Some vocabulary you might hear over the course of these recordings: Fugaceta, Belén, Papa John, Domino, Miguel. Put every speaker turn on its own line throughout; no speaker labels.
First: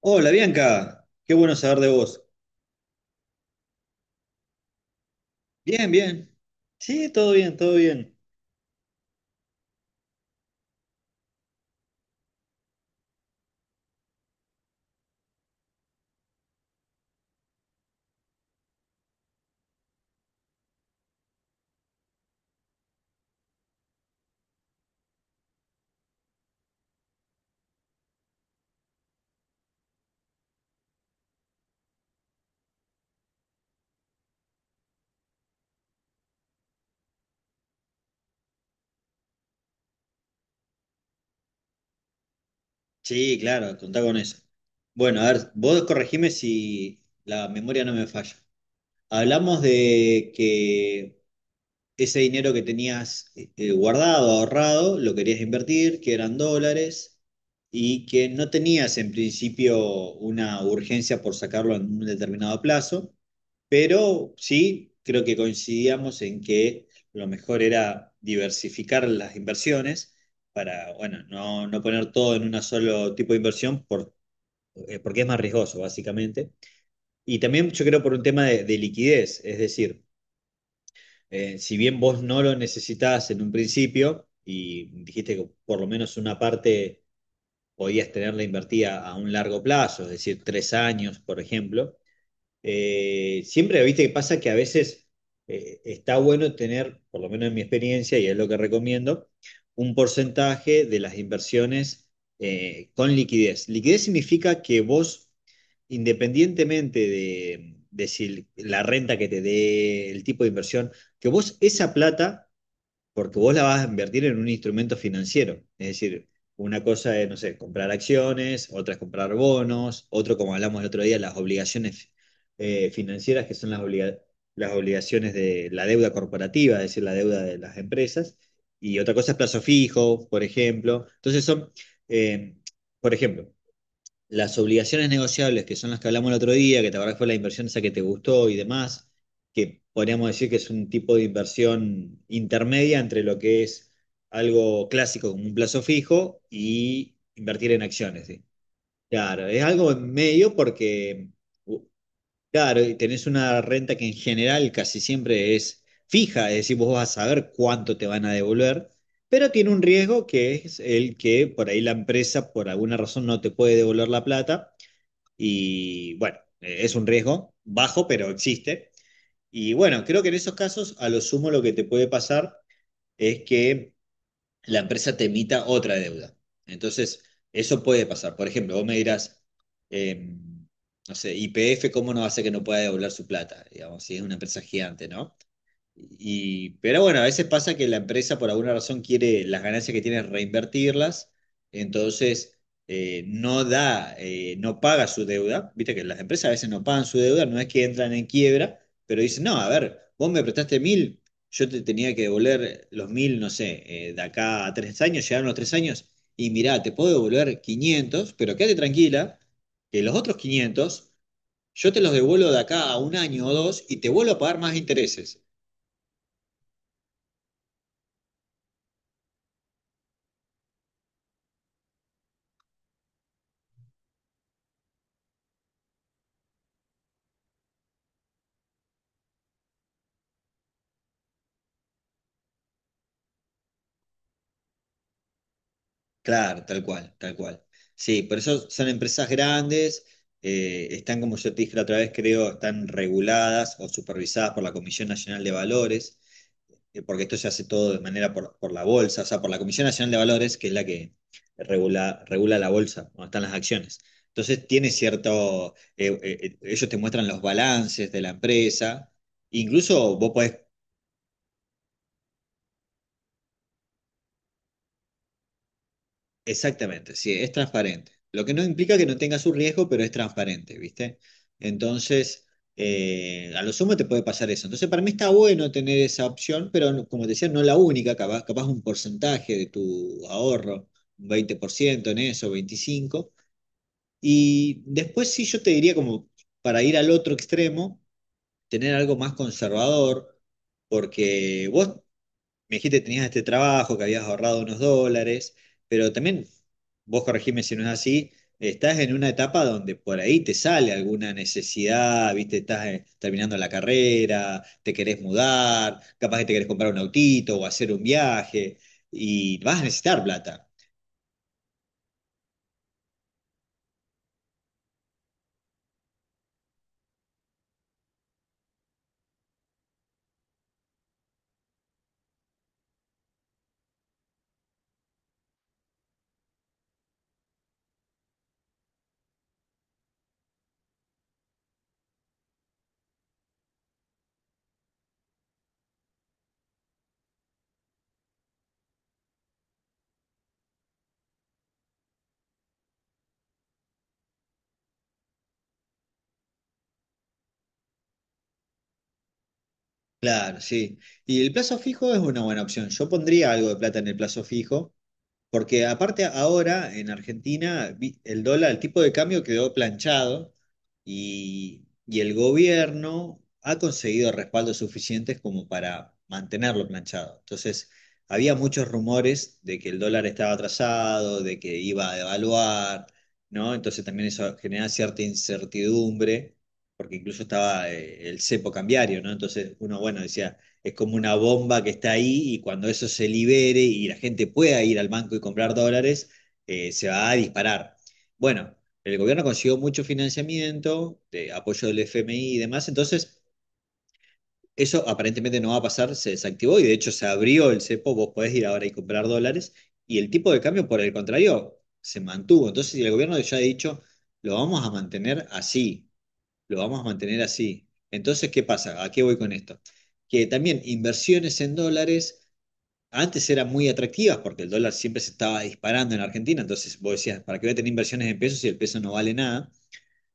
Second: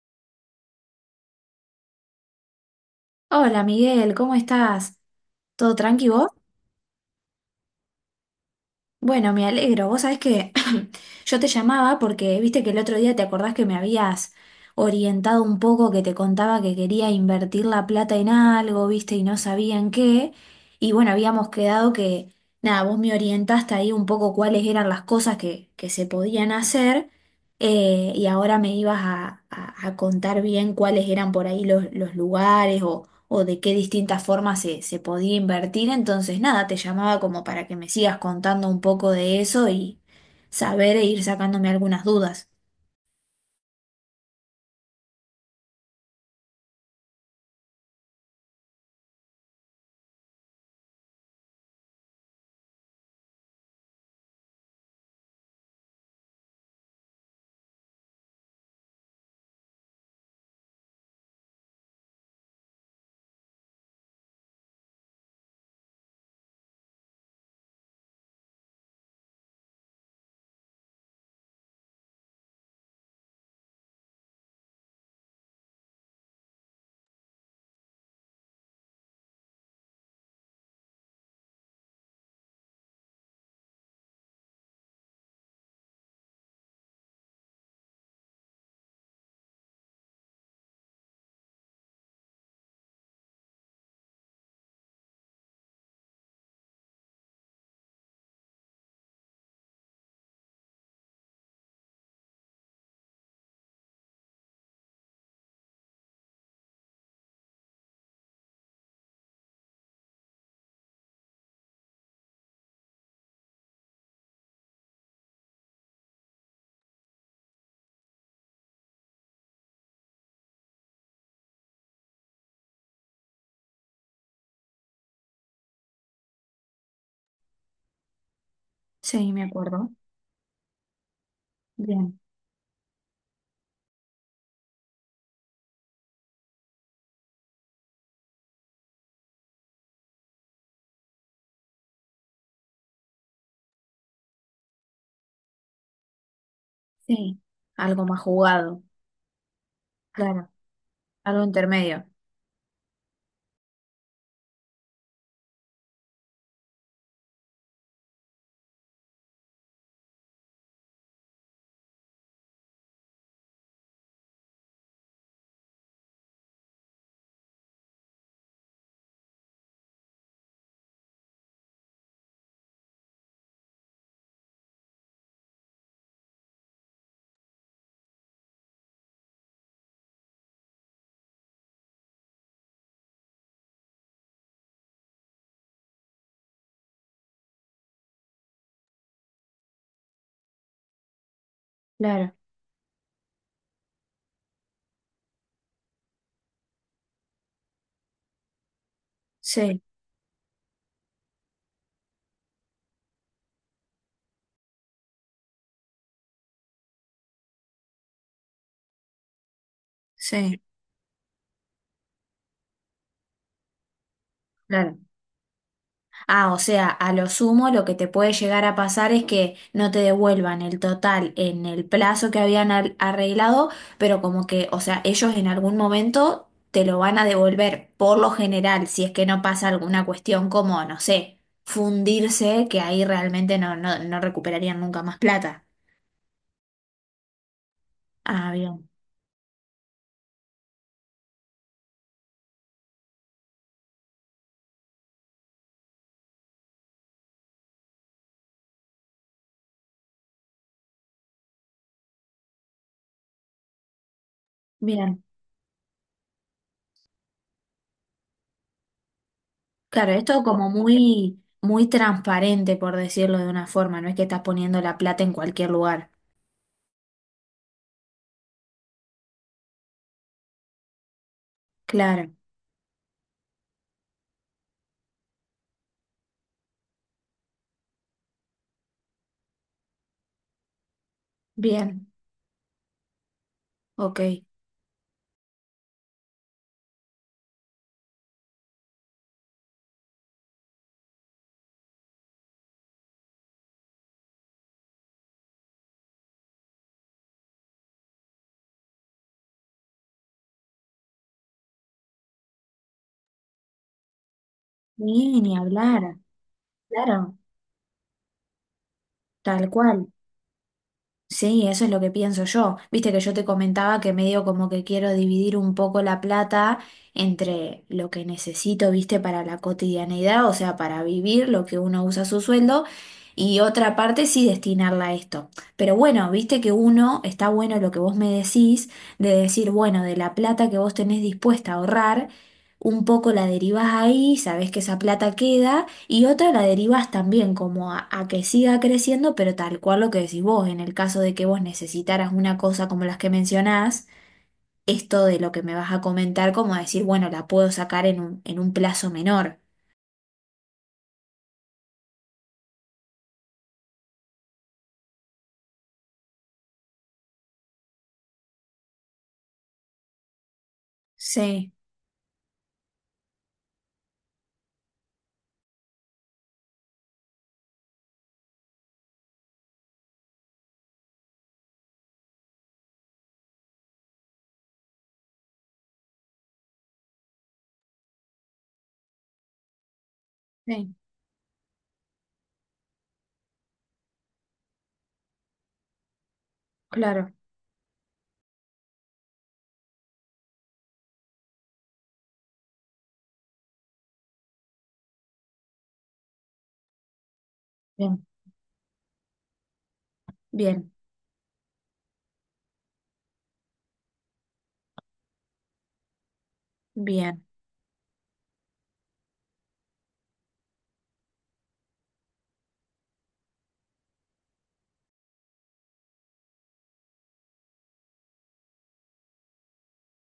Hola Bianca, qué bueno saber de vos.
Hola Miguel, ¿cómo estás? ¿Todo
Bien,
tranqui vos?
bien. Sí, todo bien, todo bien.
Bueno, me alegro. Vos sabés que yo te llamaba porque viste que el otro día te acordás que me habías orientado un poco, que te contaba que quería invertir la plata en algo, viste, y no sabía en qué. Y bueno, habíamos quedado que, nada, vos me orientaste ahí un poco cuáles eran las cosas que se podían hacer y ahora me ibas a contar bien cuáles eran por ahí los lugares o de qué distintas formas se podía invertir. Entonces, nada, te llamaba como para que me sigas contando un poco de eso y saber e ir sacándome algunas dudas.
Sí, claro, contá con eso. Bueno, a ver, vos corregime si la memoria no me falla. Hablamos de que ese dinero que tenías guardado, ahorrado, lo querías invertir, que eran dólares, y que no tenías en principio una urgencia por sacarlo en un determinado plazo. Pero sí, creo que coincidíamos en que lo mejor era diversificar las inversiones para, bueno, no poner todo en un solo tipo de inversión porque es más riesgoso, básicamente. Y también yo creo por un tema de liquidez, es decir, si bien vos no lo necesitabas en un principio y dijiste que por lo menos una parte podías tenerla invertida a un largo plazo, es decir, 3 años, por ejemplo. Siempre, viste, que pasa que a veces está bueno tener, por lo menos en mi experiencia, y es lo que recomiendo, un porcentaje de las inversiones con liquidez. Liquidez significa que vos, independientemente de si la renta que te dé, el tipo de inversión, que vos esa plata porque vos la vas a invertir en un instrumento financiero. Es decir, una cosa es, no sé, comprar acciones, otra es comprar bonos, otro, como hablamos el otro día, las obligaciones financieras, que son las, las obligaciones de la deuda corporativa, es decir, la deuda de las empresas, y otra cosa
Sí,
es
me
plazo
acuerdo.
fijo, por ejemplo. Entonces son,
Bien,
eh, por ejemplo, las obligaciones negociables, que son las que hablamos el otro día, que te acordás que fue la inversión esa que te gustó y demás, que podríamos decir que es un tipo de inversión intermedia entre lo que es algo clásico como un plazo fijo y
sí.
invertir en
Algo más
acciones, ¿sí?
jugado,
Claro, es algo en
claro.
medio porque,
Algo
u-
intermedio,
claro, y tenés una renta que en general casi siempre es fija, es decir, vos vas a saber cuánto te van a devolver, pero tiene un riesgo que es el que por ahí la empresa por alguna razón no te puede devolver la plata. Y bueno, es un riesgo bajo, pero existe. Y bueno, creo que en esos casos, a lo sumo, lo que te puede pasar es que la empresa te emita otra deuda. Entonces, eso puede pasar. Por ejemplo, vos me dirás, eh, no sé, YPF, ¿cómo no hace que no pueda devolver su plata? Digamos, si es una empresa gigante, ¿no? Y, pero bueno, a veces pasa que la empresa por alguna razón quiere las ganancias que tiene reinvertirlas,
claro.
entonces no da, no paga su deuda. Viste que las empresas a veces no pagan su deuda, no es que entran en quiebra, pero dicen, no, a
Sí,
ver, vos me prestaste mil, yo te tenía que devolver los mil, no sé, de acá a 3 años, llegaron los 3 años, y mirá, te puedo devolver 500 pero quédate tranquila, que los otros
sí,
500 yo te los devuelvo de acá a un año o dos y te vuelvo a pagar más
claro.
intereses.
Ah, o sea, a lo sumo lo que te puede llegar a pasar es que no te devuelvan el total en el plazo que habían arreglado, pero como que, o sea, ellos en algún momento te lo van a devolver por lo general, si es que no pasa alguna cuestión como, no sé, fundirse, que ahí realmente no, no, no recuperarían nunca más plata.
Claro, tal cual, tal cual. Sí, por
Ah,
eso
bien,
son empresas grandes, están, como yo te dije la otra vez, creo, están reguladas o supervisadas por la Comisión Nacional de Valores, porque esto se hace todo de manera por la bolsa, o sea, por la Comisión Nacional de Valores, que es la que regula la bolsa, donde están las acciones. Entonces, tiene
bien.
cierto, ellos te muestran los balances de la empresa,
Claro,
incluso vos
esto
podés.
como muy, muy transparente, por decirlo de una forma, no es que estás poniendo la plata en cualquier lugar.
Exactamente, sí, es transparente. Lo que no implica que no tenga su riesgo, pero es transparente, ¿viste?
Claro,
Entonces, a lo sumo te puede pasar eso. Entonces, para mí está bueno tener esa opción, pero no, como te decía, no la única, capaz, capaz un porcentaje de tu ahorro, un
bien,
20% en eso, 25%.
ok.
Y después sí yo te diría como para ir al otro extremo, tener algo más conservador, porque vos me dijiste que tenías este trabajo, que habías ahorrado unos dólares, pero también, vos corregime si no es así, estás en una etapa donde por ahí te sale alguna necesidad, viste, estás terminando la carrera, te querés
Sí, ni
mudar,
hablar,
capaz que te querés comprar un
claro,
autito o hacer un viaje, y
tal
vas a
cual.
necesitar plata.
Sí, eso es lo que pienso yo. Viste que yo te comentaba que medio como que quiero dividir un poco la plata entre lo que necesito, viste, para la cotidianidad, o sea, para vivir, lo que uno usa su sueldo, y otra parte sí destinarla a esto. Pero bueno, viste que uno, está bueno lo que vos me decís, de decir, bueno, de la plata que vos tenés dispuesta a ahorrar, un poco la derivás ahí, sabés que esa plata queda. Y otra la derivas también como a que siga creciendo, pero tal cual lo que decís vos, en el caso de que vos necesitaras una cosa como las que mencionás, esto de lo que me vas a comentar, como decir, bueno, la puedo sacar en un plazo menor.
Claro, sí. Y el plazo fijo es una buena opción. Yo pondría algo de plata en el plazo fijo porque aparte ahora en Argentina el dólar, el tipo de cambio quedó planchado
Sí,
y el gobierno ha conseguido respaldos suficientes como para mantenerlo planchado. Entonces, había muchos rumores de que el dólar estaba atrasado, de que iba a devaluar, ¿no? Entonces también eso genera cierta incertidumbre, porque incluso estaba el cepo cambiario, ¿no? Entonces uno, bueno, decía, es
sí,
como una bomba que está ahí y cuando eso se libere y la gente pueda ir al banco y comprar dólares, se va
claro.
a disparar. Bueno, el gobierno consiguió mucho financiamiento, de apoyo del FMI y demás, entonces eso aparentemente no va a pasar, se desactivó y de hecho se abrió el cepo,
Bien,
vos podés ir ahora y comprar dólares, y el tipo de cambio,
bien,
por el contrario, se mantuvo. Entonces si el gobierno ya ha dicho, lo vamos a mantener así, lo vamos a mantener
bien.
así. Entonces, ¿qué pasa? ¿A qué voy con esto? Que también inversiones en dólares antes eran muy atractivas porque el dólar siempre se estaba disparando en Argentina, entonces vos decías, ¿para qué voy a tener inversiones en pesos si el peso no vale nada?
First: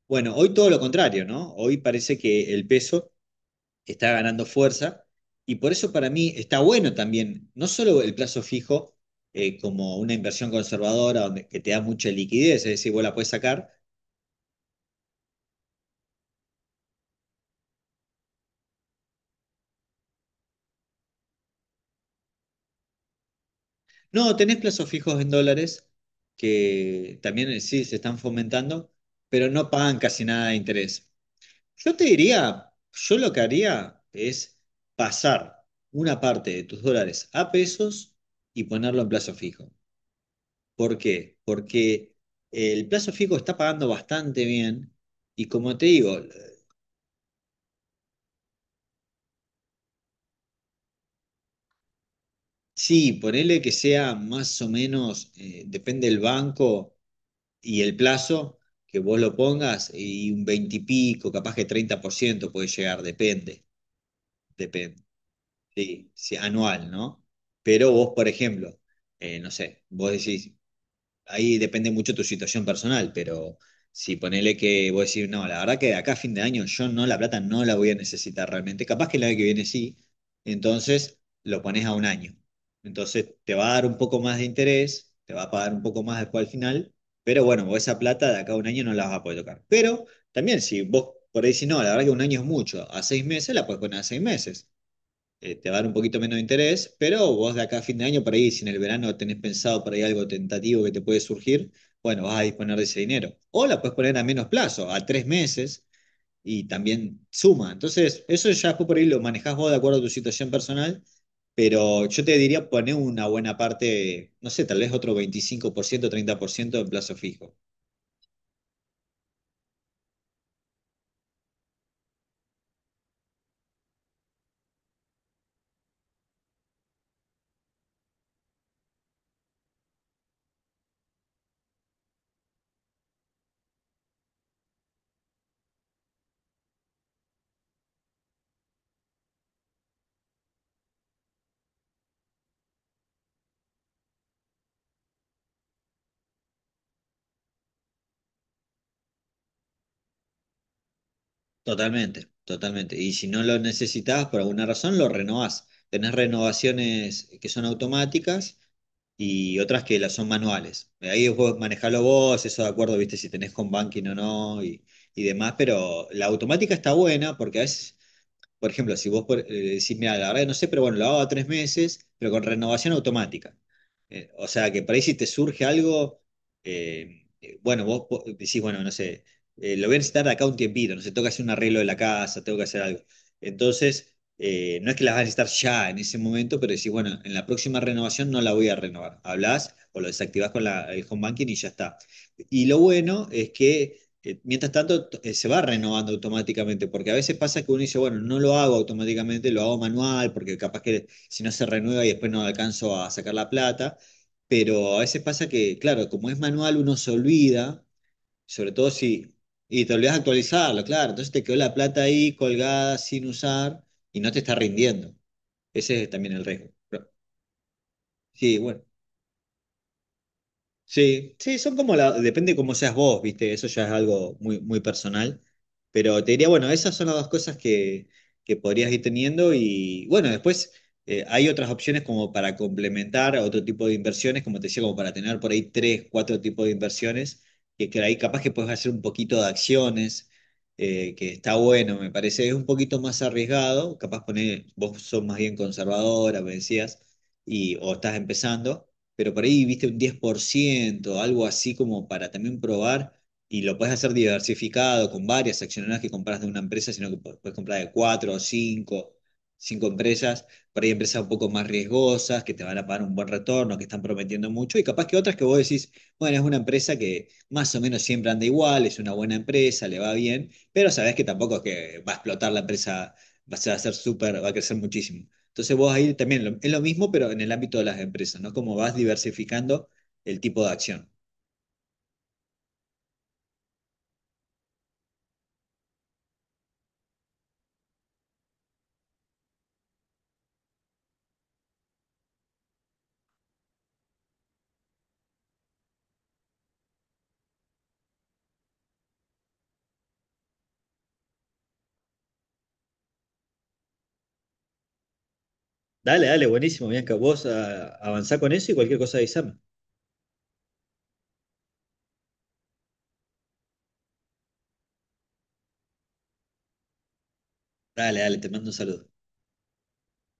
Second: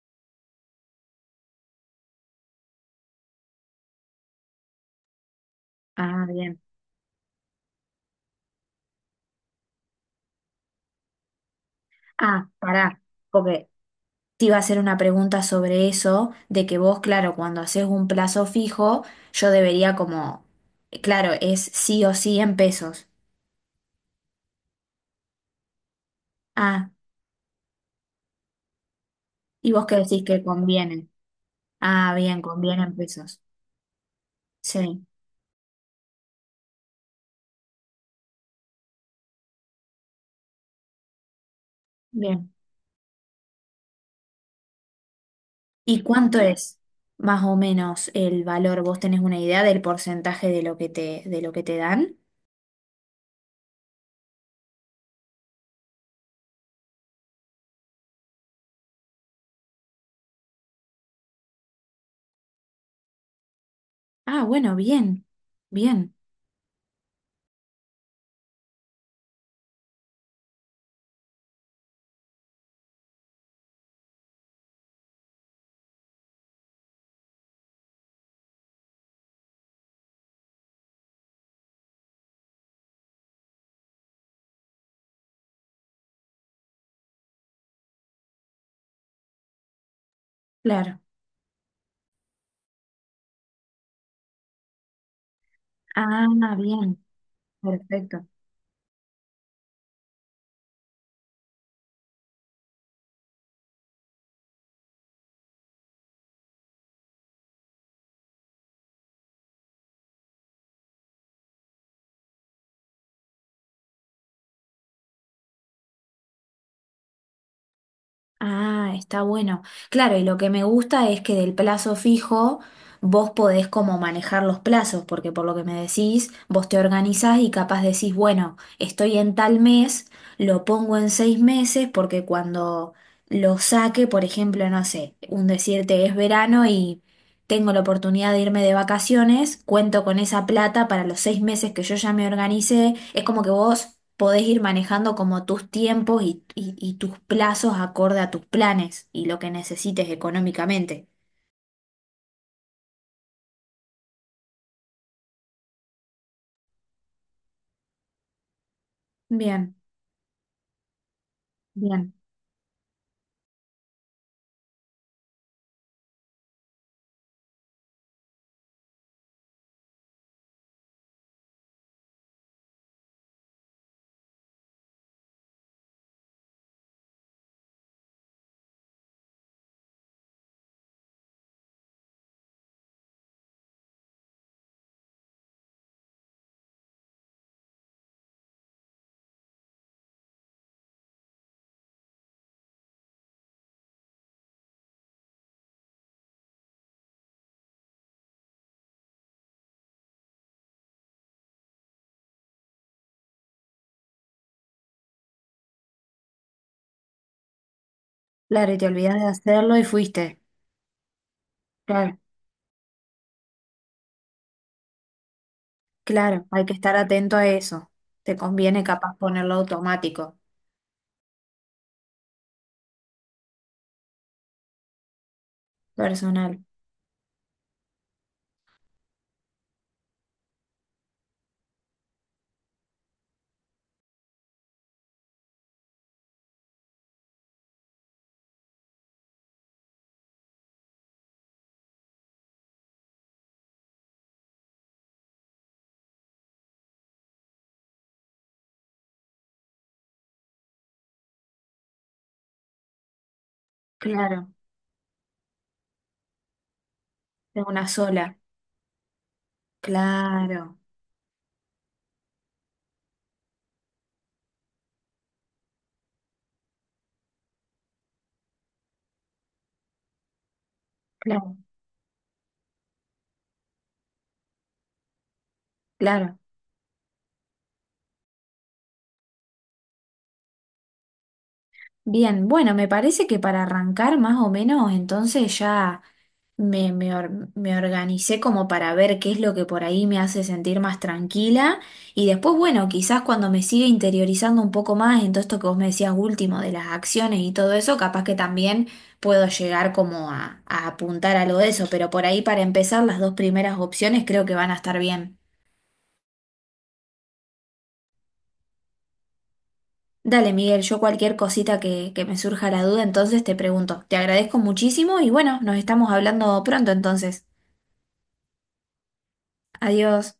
Bueno, hoy todo lo contrario, ¿no? Hoy parece que el peso está ganando fuerza y por eso para
Ah,
mí está
bien.
bueno también, no solo el plazo fijo como una inversión conservadora donde, que te da mucha
Ah,
liquidez, es decir,
pará,
vos la puedes
porque
sacar.
te iba a hacer una pregunta sobre eso, de que vos, claro, cuando haces un plazo fijo, yo debería como, claro, es sí o sí en pesos.
No, tenés plazos fijos en dólares
Ah.
que también sí se están fomentando, pero no
¿Y vos qué
pagan
decís
casi
que
nada de
conviene?
interés. Yo te
Ah, bien,
diría,
conviene en
yo lo
pesos.
que haría es
Sí,
pasar una parte de tus dólares a pesos y ponerlo en plazo fijo. ¿Por qué? Porque
bien.
el plazo fijo está pagando bastante bien y como te
¿Y
digo,
cuánto es más o menos el valor? ¿Vos tenés una idea del porcentaje de lo que te, de lo que te dan?
sí, ponele que sea más o menos, depende del banco y el plazo que vos lo pongas y un 20 y pico, capaz que 30% puede llegar, depende,
Ah, bueno,
depende,
bien,
sí,
bien,
sí, anual, ¿no? Pero vos, por ejemplo, no sé, vos decís, ahí depende mucho tu situación personal, pero si ponele que vos decís, no, la verdad que de acá a fin de año yo no, la plata no la voy a necesitar realmente, capaz que el año que viene sí, entonces lo pones a un año. Entonces te va a dar un poco más de interés, te va a pagar un poco más después al final, pero bueno, vos esa plata de acá a un año no la vas a poder tocar. Pero también si
claro.
vos por ahí decís, no, la verdad que un año es mucho, a 6 meses la puedes poner, a 6 meses te va a dar un poquito
Ah,
menos de interés,
bien,
pero vos de acá a fin de año,
perfecto.
por ahí, si en el verano tenés pensado por ahí algo tentativo que te puede surgir, bueno, vas a disponer de ese dinero. O la puedes poner a menos plazo, a 3 meses, y también suma. Entonces, eso ya después por ahí lo manejás vos de acuerdo a tu situación personal, pero yo te diría poner una buena parte, no sé, tal vez otro 25%, 30% en plazo fijo.
Ah, está bueno. Claro, y lo que me gusta es que del plazo fijo vos podés como manejar los plazos, porque por lo que me decís, vos te organizás y capaz decís, bueno, estoy en tal mes, lo pongo en 6 meses, porque cuando lo saque, por ejemplo, no sé, un decirte es verano y tengo la oportunidad de irme de vacaciones, cuento con esa plata para los 6 meses que yo ya me organicé. Es como que vos podés ir manejando como tus tiempos y tus plazos acorde a tus planes y lo que necesites económicamente.
Totalmente, totalmente. Y si no lo necesitabas por alguna razón, lo renovás. Tenés renovaciones que son automáticas y
Bien,
otras que las son manuales. Ahí vos manejalo
bien.
vos, eso de acuerdo, viste, si tenés home banking o no y, y demás, pero la automática está buena porque a veces por ejemplo, si vos decís, mira, la verdad que no sé, pero bueno, lo hago a 3 meses, pero con renovación automática. O sea, que por ahí si te surge algo, bueno, vos decís, bueno, no sé, lo voy a necesitar de acá un tiempito, no sé, tengo que hacer un arreglo de la casa, tengo que hacer algo. Entonces, no es que las vas a necesitar ya en ese momento, pero decís, bueno, en la próxima renovación no la voy a renovar. Hablás o lo desactivás con el home banking y ya está. Y lo bueno es que mientras tanto se va renovando automáticamente, porque a veces pasa que uno dice, bueno, no lo hago automáticamente, lo hago manual, porque capaz que si no se renueva y después no alcanzo a sacar la plata, pero a veces pasa que, claro, como es manual uno se olvida, sobre
Claro, y te
todo
olvidás de
si,
hacerlo y
y te olvidas de
fuiste.
actualizarlo, claro, entonces te quedó la plata
Claro,
ahí colgada sin usar y no te está rindiendo. Ese es también el
claro, hay
riesgo.
que estar
Pero,
atento a eso. Te
sí, bueno.
conviene capaz ponerlo automático,
Sí, sí, son como la, depende cómo seas vos, viste, eso ya es algo muy personal, pero te diría,
personal.
bueno, esas son las dos cosas que podrías ir teniendo y bueno, después hay otras opciones como para complementar a otro tipo de inversiones, como te decía, como para tener por ahí tres, cuatro tipos de inversiones, que ahí capaz que puedes hacer un poquito de acciones, que está bueno, me parece, es un poquito más arriesgado, capaz poner, vos sos más bien conservadora, me decías, y, o estás empezando pero por ahí viste un 10% algo así como para también probar. Y lo puedes hacer
Claro,
diversificado con varias acciones, no es que compras de una empresa, sino que puedes
de
comprar
una
de cuatro
sola.
o cinco, cinco empresas.
Claro,
Por ahí empresas un poco más riesgosas, que te van a pagar un buen retorno, que están prometiendo mucho. Y capaz que otras que vos decís, bueno, es una empresa que más o menos siempre anda igual, es una buena empresa, le va bien, pero sabés que
claro,
tampoco es que va a explotar la empresa, va a ser súper, va a crecer muchísimo. Entonces vos ahí
claro.
también es lo mismo, pero en el ámbito de las empresas, ¿no? Como vas diversificando el tipo de acción.
Bien, bueno, me parece que para arrancar más o menos, entonces ya me organicé como para ver qué es lo que por ahí me hace sentir más tranquila y después, bueno, quizás cuando me siga interiorizando un poco más en todo esto que vos me decías último de las acciones y todo eso, capaz que también puedo llegar como a apuntar algo de eso, pero por ahí para empezar las dos primeras opciones creo que van a estar bien.
Dale, dale, buenísimo, Bianca. Vos avanzá con eso y cualquier cosa avísame.
Dale, Miguel, yo cualquier cosita que me surja la duda, entonces te pregunto. Te agradezco muchísimo y bueno, nos estamos hablando pronto entonces.
Dale, dale, te mando un saludo.
Adiós.